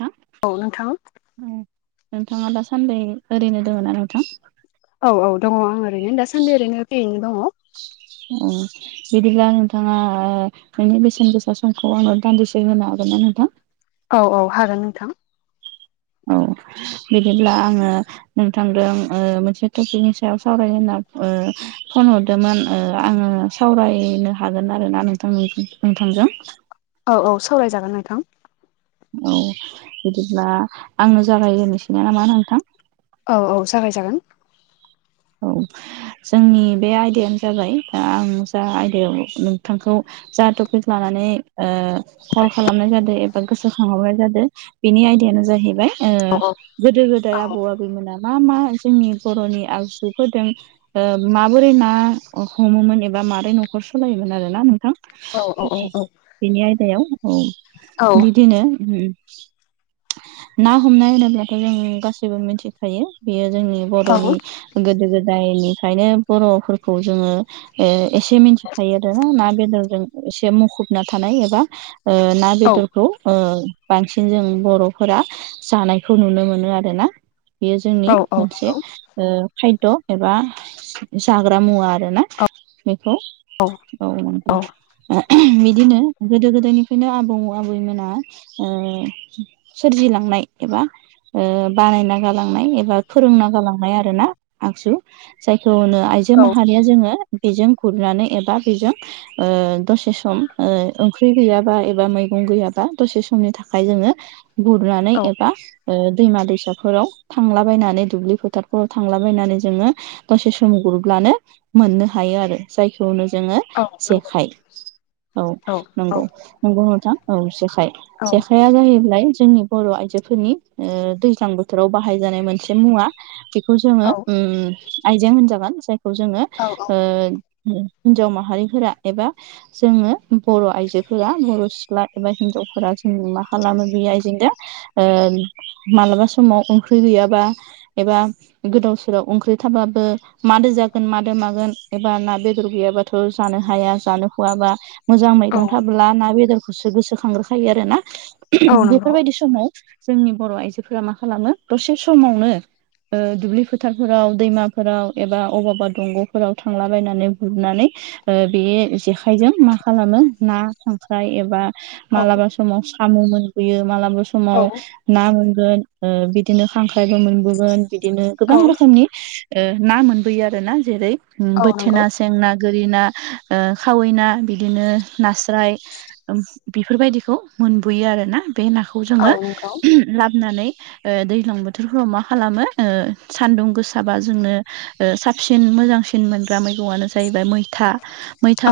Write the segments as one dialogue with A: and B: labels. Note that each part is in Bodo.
A: हा [inaudible]
B: औ नोंथां।
A: नोंथाङा दासान्दै ओरैनो दोङ ना नोंथां?
B: औ औ दङ आं ओरैनो दासान्दि ओरैनो फ्रियैनो दङ।
A: अ बिदिब्ला नोंथाङा ओ नोंनि बेसेन गोसा समखौ आंनो दान्दिसे होनो हागोन ना नोंथां?
B: औ औ हागोन नोंथां।
A: औ बिदिब्ला आङो नोंथांजों ओ मोनसे टपिकनि सायाव सावरायनो होनना ओ फन हरदोंमोन ओ आङो सावरायनो हागोन आरोना नोंथां नोंथांजों?
B: औ औ सावरायजागोन नोंथां।
A: औ बिदिब्ला आंनो जागाय जेननसैना नामा नोंथां?
B: औ औ जागायजागोन।
A: औ जोंनि बे आयदायानो जाबाय दा आं जा आयदायाव नोंथांखौ जा टपिक लानानै ओ कल खालामनाय जादों एबा गोसोखांहरनाय जादों। बिनि आयदायानो जाहैबाय गोदो गोदाय
B: औ
A: आबौ आबैमोना मा मा जोंनि बर'नि आग बेफोरजों माबोरै ना हमोमोन एबा माबारोरै न'खर सालायोमोन आरो ना नोंथां।
B: औ औ औ
A: बेनि आयदायाव औ बिदिनो ना हमनाय होनोब्लाथ' जों गासैबो मिथिखायो बेयो जोंनि
B: औ
A: बर'नि गोदो गोदायनिफ्रायनो बर'फोरखौ जोङो एसे मिथिखायो आरो ना ना बेदरजों एसे मुखुबना थानाय एबा ना बेदरखौ बांसिन जों बर'फोरा जानायखौ नुनो मोनो आरो ना? बेयो जोंनि
B: औ
A: मोनसे
B: नंगौ
A: खायद' एबा जाग्रा मुवा आरो ना
B: औ
A: बेखौ औ मोनगोन। [unintelligible] बिदिनो गोदो गोदायनिफ्रायनो आबौ आबैमोना ओ सोरजिलांनाय एबा ओ बानायना गालांनाय एबा फोरोंना गालांनाय आरो ना आगजु जायखौ आइजो माहारिया जोङो बेजों गुरनानै एबा बेजों ओ दसे सम ओ ओंख्रि गैयाबा एबा मैगं गैयाबा दसे समनि थाखाय जोङो गुरनानै
B: औ
A: एबा दैमा दैसाफोराव थांलाबायनानै दुब्लि फोथारफोराव थांला बायनानै जोङो दसे सम गुरब्लानो मोननो हायो आरो जायखौनो जोङो जेखाय औ
B: औ
A: नंगौ नंगौ नथां औ जेखाय जेखाय जेखाया जाहैबाय जोंनि बर' आइजोफोरनि दैज्लां बोथोराव बाहायजानाय मोनसे मुवा। बेखौ जोङो आइजें होनजागोन जायखौ जोङो
B: औ।
A: हिन्जाव माहारिफोरा एबा जोङो बर' आइजोफोरा बर' सिख्ला एबा हिनजावफोरा जों मा खालामो बे आइजेंनो मालाबा समाव ओंख्रि गैयाबा एबा गोदाव सेराव ओंख्रि थाबाबो मादो जागोन मादों मागोन एबा ना बेदर गैयाबाथ' जानो हाया जानो खहाबा मोजां मैगं थाब्ला ना बेदरखौसो गोसोखांग्रोखायो आरो ना
B: नंगौ
A: बेफोरबायदि समाव जोंनि बर' आइजोफोरा मा खालामो दसे समावनो दुब्लिफो फोथारफोराव दैमाफोराव एबा अबावबा दंग'फोराव थांलाबायनानै गुरनानै बे जेखाइजों मा खालामो ना खांख्राय एबा
B: औ
A: मालाबा समाव साम' मोनबोयो मालाबा समाव
B: औ
A: ना मोनगोन बिदिनो खांख्राइबो मोनबोगोन बिदिनो
B: औ औ
A: गोबां रोखोमनि ना मोनबोयो आरो ना जेरै बोथेनास सेंना गोरि ना खावै ना बिदिनो नास्राय बेफोरबायदिखौ मोनबोयो आरो ना बे नाखौ खौ
B: औ
A: जोङो
B: नंगौ
A: लाबोनानै दैज्लां बोथोरफ्राव मा खालामो? सान्दुं गोसाबा जोंनो साबसिन मोजांसिन मोनग्रा मैगंआनो जाहैबाय मैथा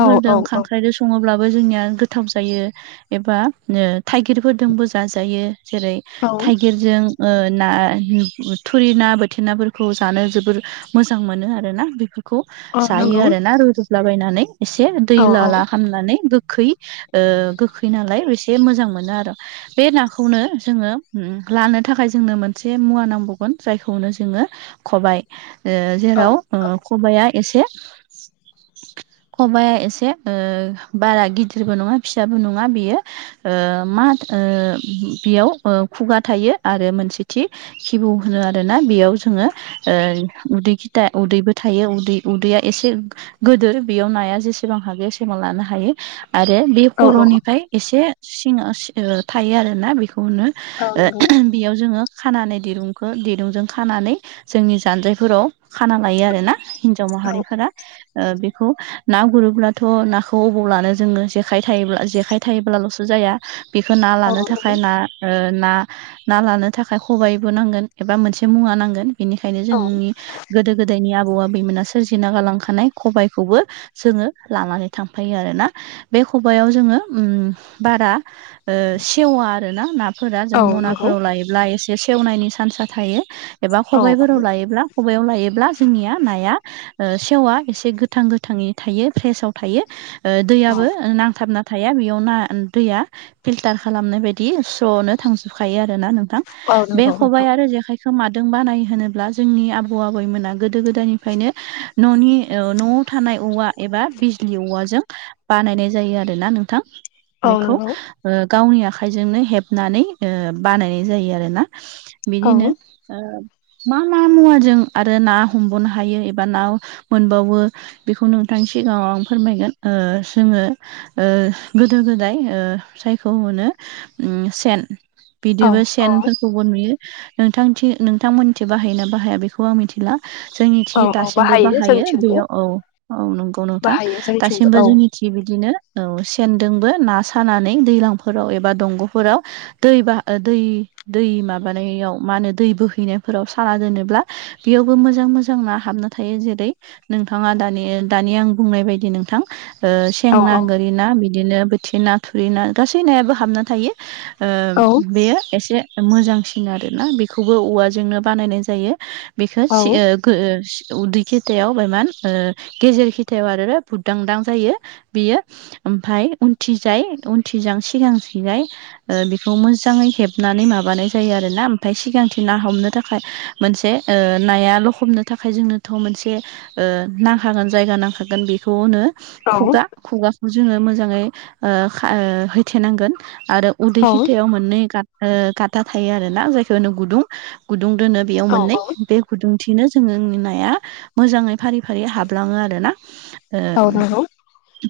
B: औ नंगौ औ नंगौ औ औ
A: खांख्राइजों सङोब्लाबो जोंनिया गोथाव जायो। एबा थाइगिरफोरजोंबो जाजायो जेरै थाइगिरजों ना थुरि ना बोर थेनाफोरखौ जानो जोबोर मोजां मोनो आरोना बेफोरखौ
B: औ
A: जायो
B: नंगौ
A: आरो ना लाबायनानै एसे दै
B: औ
A: लाला खामनानै गोखै गोखै नालाय एसे मोजां मोनो आरो बे नाखौनो जोङो लानो थाखाय जोंनो मोनसे मुवा नांबावगोन जायखौ नो जोङो खबाइ जेराव खबाइआ एसे खबाया एसे बारा गिदिरबो नङा फिसाबो नङा बेयो मा बेयाव खुगा थायो आरो मोनसे थि खिबु होनो आरो आरोना बेयाव जोङो उदैगिथा उदैबो थायो उदैया एसे गोदोर बेयाव नाया जेसेबां हागो एसेबां लानो हायो आरो बे
B: औ नंगौ औ
A: खर'निफ्राय एसे सिङा ओ थायो आरोना बेखौनो ओ बेयाव जोङो खानानै दिरुंखो दिरुंजों खानानै जोंनि जानजायफोराव खाना लायो आरो ना हिन्जाव माहारिफोरा ओ बे खौ ना गुरोब्लाथ' नाखौ अबाव लानो जोङो जेखाइ थायोब्ला जेखाइ थायोब्लाल'सो जाया। बेखौ ना लानो थाखाय ना ओ ना ना लानो थाखाय खबाय बो नांगोन। एबा मोनसे मुवा नांगोन बेनिखायनो जोंनि गोदो गोदायनि आबौ आबैमोना सोरजिना गालांखानाय खबाइखौबो जोङो लानानै थांफायो आरो ना बे खबायाव जोङो उम बारा ओ सेवा आरो ना नाफोरा जों
B: नंगौ
A: मनाफोराव लायोब्ला एसे सेवनायनि चान्सा थायो। एबा
B: औ औ
A: खबाइफोराव लायोब्ला खबाइयाव लायोब्ला जोंनिया नाया ओ सेवा एसे गोथां गोथाङै थायो फ्रेसाव थायो ओ
B: औ
A: दैयाबो नांथाबना थाया बेयाव ना दैया फिल्टार खालामनाय बायदि स्र'नो थांजोबखायो आरो ना नोंथां।
B: औ
A: बे
B: नंगौ
A: खबाइ
B: नोंथां
A: आरो जेख खाइखौ मादों बानायो होनोब्ला जोंनि आबौ आबैमोना गोदो गोदायनिफ्रायनो न'नि ओ न'आव थानाय औवा एबा बिजलि औवाजों बानायनाय जायो आरोना नोंथां
B: औ
A: बेखौ।
B: नंगौ
A: ओ गावनि आखाइजोंनो हेबनानै ओ बानायनाय जायो आरोना
B: औ
A: बिदिनो ओ मा मा मुवाजों आरो ना हमबावनो हायो एबा ना मोनबावो बेखौ नोंथांनि सिगाङाव आं फोरमायगोन ओ जोङो ओ गोदो गोदाय ओ सायखौ होनो उम सेन।
B: औ
A: बिदिबो
B: औ
A: सेनफोरखौबो नुयो नोंथांथि नोंथांमोननिथि बाहायोना बाहाया बेखौ आं मिथिला। जोंनि थि
B: औ औ
A: दासिमबो बाहायो
B: जोंनिथिंबो
A: बेयाव औ औ नंगौ नोंथां
B: बाहायो जोंनिथिंबो
A: दासिमबो
B: औ
A: जोंनि थि बिबायदिनो औ सेनदोंबो ना सानानै दैलांफोराव एबा दंग'फोराव दै बाह ओ दै दै माबानायाव। मा होनो दै बोहैनायफोराव साना दोनोब्ला बेयावबो मोजां मोजां ना हाबना थायो जेरै नोंथाङा दानि दानि आं बुंनाय बायदि नोंथां ओ सें
B: औ
A: ना गोरि ना बिदिनो बोथि ना थुरि ना गासै नायाबो हाबना थायो। ओ
B: औ
A: बेयो एसे मोजांसिन आरोना बेखौबो औवाजोंनो बानायनाय जायो। बेखो
B: औ
A: सि ओ गो उदै खिथायाव बायमान ओ गेजेर खिथायाव आरो रो बुदांदां जायो। बेयो ओमफाय उनथिजाय उनथिजों सिगां सिगाय ओ बेखौ मोजाङै हेबनानै माबानाय जायो आरो ना। ओमफाय सिगांथि ना हमनो थाखाय मोनसे ओ नाया ल'खबनो थाखाय जोंनोथ' मोनसे ओ नांखागोन जायगा नांखागोन बेखौ होनो खुगा खुगाखौ जोङो मोजाङै ओ खा ओ हैथेनांगोन आरो उदै
B: औ
A: खिथायाव मोननै गाथ ओ गाथा थायो आरोना जायखौ होनो गुदुं गुदुं दोनो बेयाव
B: औ
A: मोननै बे गुदुंथिंनो जोङो नि नाया मोजाङै फारि फारि हाबलाङो आरो ना।
B: औ
A: ओम
B: नंगौ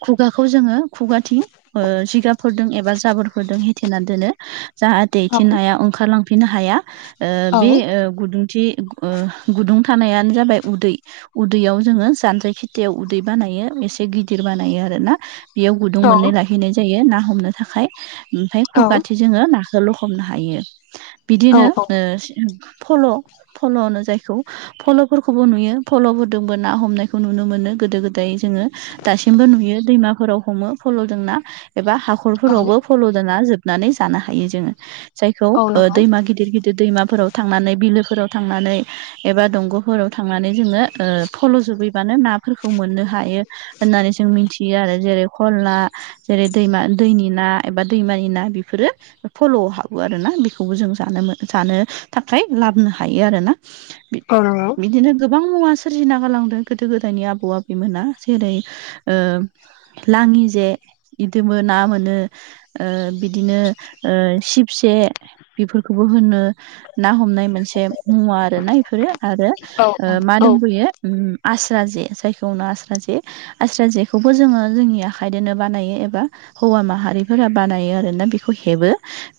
A: खुगाखौ जोङो खुगाथिं ओ जिगाबफोरदों एबा जाबोरफोरदों हे थेना दोनो जाहाथे
B: औ
A: थेनाया ओंखारलांफिनो हाया ओ
B: औ
A: बे ओ गुदुंथि ओ गुदुं थानायानो जाबाय उदै। उदैयाव जोङो जानजाय खिथायाव उदै बानायो एसे गिदिर बानायो आरो ना। बेयाव गुदुं मोननै लाहैनाय जायो ना हमनो थाखाय ओमफाय खुगाथि जोङो नाखो लखबनो हायो
B: औ
A: बिदिनो ओ फल' फल' होनो जायखौ फल'फोरखौबो नुयो फल'फोरदोंबो ना हमनायखौ नुनो मोनो गोदो गोदाय जोङो दासिमबो नुयो दैमाफोराव हमो फल'जों ना एबा हाख' खरफोरावबो फल'दाना जोबनानै जानो हायो जोङो। जायखौ
B: औ नंगौ
A: दिर गिदिर दैमाफोराव थांनानै बिलोफोराव थांनानै एबा दंग'फोराव थां थांनानै जोङो ओ फल' जोबहैबानो नाफोरखौ मोननो हायो। होननानै जों मोनथियो आरो जेरै खल ना जेरै दैमा दैनि ना एबा दैमानि ना बेफोरो फल'आव हाबो आरो ना। बिख खौबो जों जानो मो जानो थाखाय लाबोनो हायो आरोना। बिद
B: औ नंगौ
A: बिदिनो गोबां मुवा सोरजिना गालांदों गोदो गोदायनि आबौ आबै मोना। जेरै लाङि जे इदोबो ना मोनो। ओ बिदिनो सिबसे बेफोरखौबो होनो ना हमनाय मोनसे मुवा आरोना इफोरो। आरो
B: औ
A: ओ मा दंबोयो? उम आस्रा जे जायखौहोनो आस्रा जे आस्रा जेखौबो जोङो जोंनि आखायदोनो बानायो एबा हौवा माहारिफोरा बानायो आरोना बेखौ हेबो।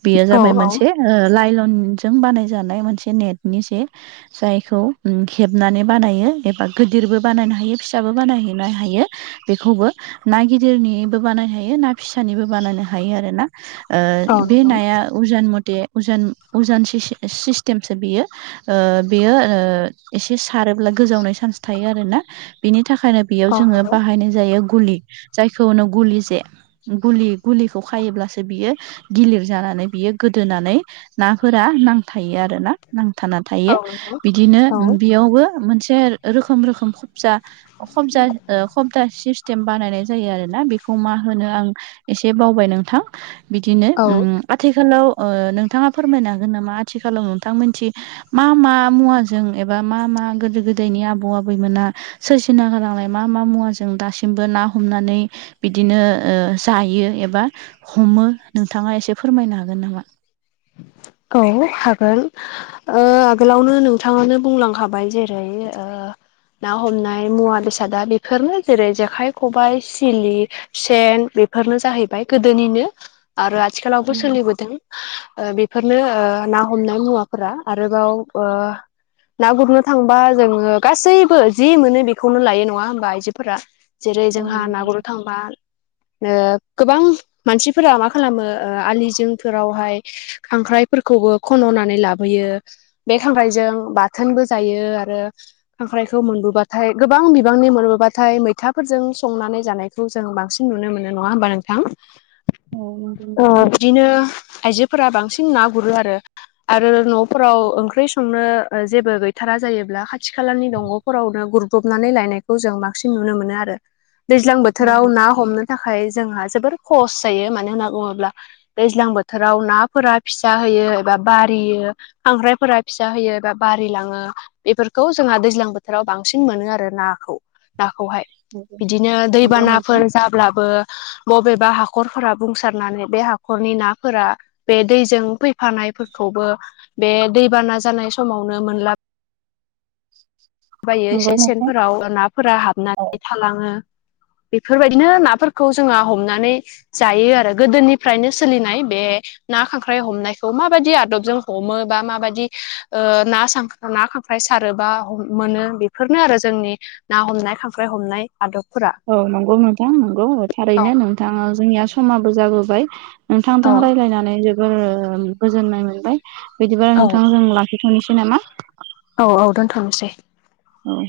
A: बेयो जाबाय
B: औ
A: मोनसे
B: औ
A: ओ लाइ लनजों बानाय जानाय मोनसे नेट नि जे‌ जायखौ उम हेबनानै बानायो एबा गोदिरबो बानायनो हायो फिसाबो बानायहोनो हायो। बेखौबो ना गिदिरनिबो बानायनो हायो, ना फिसानिबो बानायनो हायो आरो ना।
B: औ
A: ओ बे नाया उजोन मथे उजोन उजोन सिस-सिस्टेमसो बियो। ओ बेयो ओ एसे सारोब्ला गोजावनाय सान्स थायो आरोना। बिनि थाखायनो
B: औ
A: बेयाव
B: नंगौ औ नंगौ औ
A: जोङो बाहायनाय जायो गुलि जायखौनो गुलि जे। गुलि गुलिखौ खायोब्लासो बियो गिलिर जानानै बियो गोद दोनानै नाफोरा नांथायो आरो ना। नांथाना थायो।
B: नंगौ
A: बिदिनो बेयावबो मोनसे रोखोम रोखोम खबजा अ' खमजा ओ खबदा सिस थेम बानायनाय जायो आरोना। बेखौ मा होनो आं एसे बावबाय नोंथां। बिदिनो
B: औ
A: उम आथिखालाव ओ नोंथाङा फोरमायनो हागोन नामा आथिखालाव नोंथां मोनथि मा मा मुवाजों एबा मा मा गोदो गोदायनि आबौ आबैमोना सोरसिना गोलांनाय मा मा मुवा जों दासिमबो ना हमनानै बिदिनो ओ जायो एबा हमो नोंथाङा एसे फोरमायनो हागोन नामा?
B: औ हागोन। ओ गोलावनो नोंथाङानो बुंलांखाबाय जेरै ओ ना हमनाय मुवा बेसादा बेफोरनो जेरै जेखाय, खबाय, सिलि सेन बेफोरनो जाहैबाय गोदोनिनो आरो आथिखालावबो सोलिबोदों। ओ बेफोरनो ओ ना हमनाय मुवाफोरा आरोबाव ओ ना गुरनो थांबा जोङो गासैबो जि मोनो बेखौनो लायो नङा होमबा आइजोफोरा। जेरै
A: औ नंगौ
B: जोंहा ना गुरनो थांबा। ओ गोबां मानसिफोरा मा खालामो ओ आलि जिंफोरावहाय खांख्रायफोरखौबो खन'नानै लाबोयो। बे खांख्रायजों बाथोनबो जायो। आरो खांख्रायखौ मोनबोबाथाय गोबां बिबांनि मोनबोबाथाय मैथाफोरजों संनानै जानाय खौ जों बांसिन नुनो मोनो नङा होमबा नोंथां?
A: औ नंगौ
B: ओ
A: नोंथां
B: बिदिनो आइजोफोरा बांसिन ना गुरो आरो। आरो न' फोराव ओंख्रि संनो ओ जेबो गैथारा जायोब्ला खाथि खालानि दंग'फोरावनो गुर हबनानै लायनायखौ जों बांसिन नुनो मोनो आरो। दैज्लां
A: औ
B: बोथोराव ना हमनो थाखाय थाखाय जोंहा जोबोर खहस जायो। मानो होनना बुङोब्ला दैज्लां बोथोराव ना फोरा फिसा होयो एबा बारियो, खांख्रायफोरा फिसा होयो एबा बारिलाङो। एफोरखौ जोंहा दैज्लां बोथोराव बांसिन मोनो आरो नाखौ। नाखौहाय
A: नंगौ
B: बिदिनो
A: नंगौ नोंथां
B: दैबानाफोर जाब्लाबो मबेबा हाखरफोरा बुंसारनानै बे हाखरनि नाफोरा बे दैजों फैफानायफोरखौबो बे दैबाना जानाय समावनो मोनला बायो
A: नंगौ
B: एसे
A: नोंथां
B: सेनफोराव नाफोरा
A: औ
B: हाबनानै थालाङो बेफोरबायदिनो नाफोरखौ खौ जोंहा हमनानै जायो आरो गोदोनिफ्रायनो सोलिनाय बे ना खांख्राइ हमनायखौ माबायदि आदबजों हमो बा माबाददि ओ ना सा ना खांख्राय सारोबा मोनो बेफोरनो आरो जोंनि ना हमनाय खांख्राइ हमनाय। आदबफोरा।
A: औ नंगौ नोंथां नंगौ थारैनो नोंथाङा जोंनिया समाबो जाबोबाय।
B: औ
A: नोंथांजों रायज्लायनानै जोबोर गोजोननाय मोनबाय बिदिबा
B: औ
A: नोंथां जों ला दोनथनोसै नामा?
B: औ औ दोनथ'नोसै।
A: औ।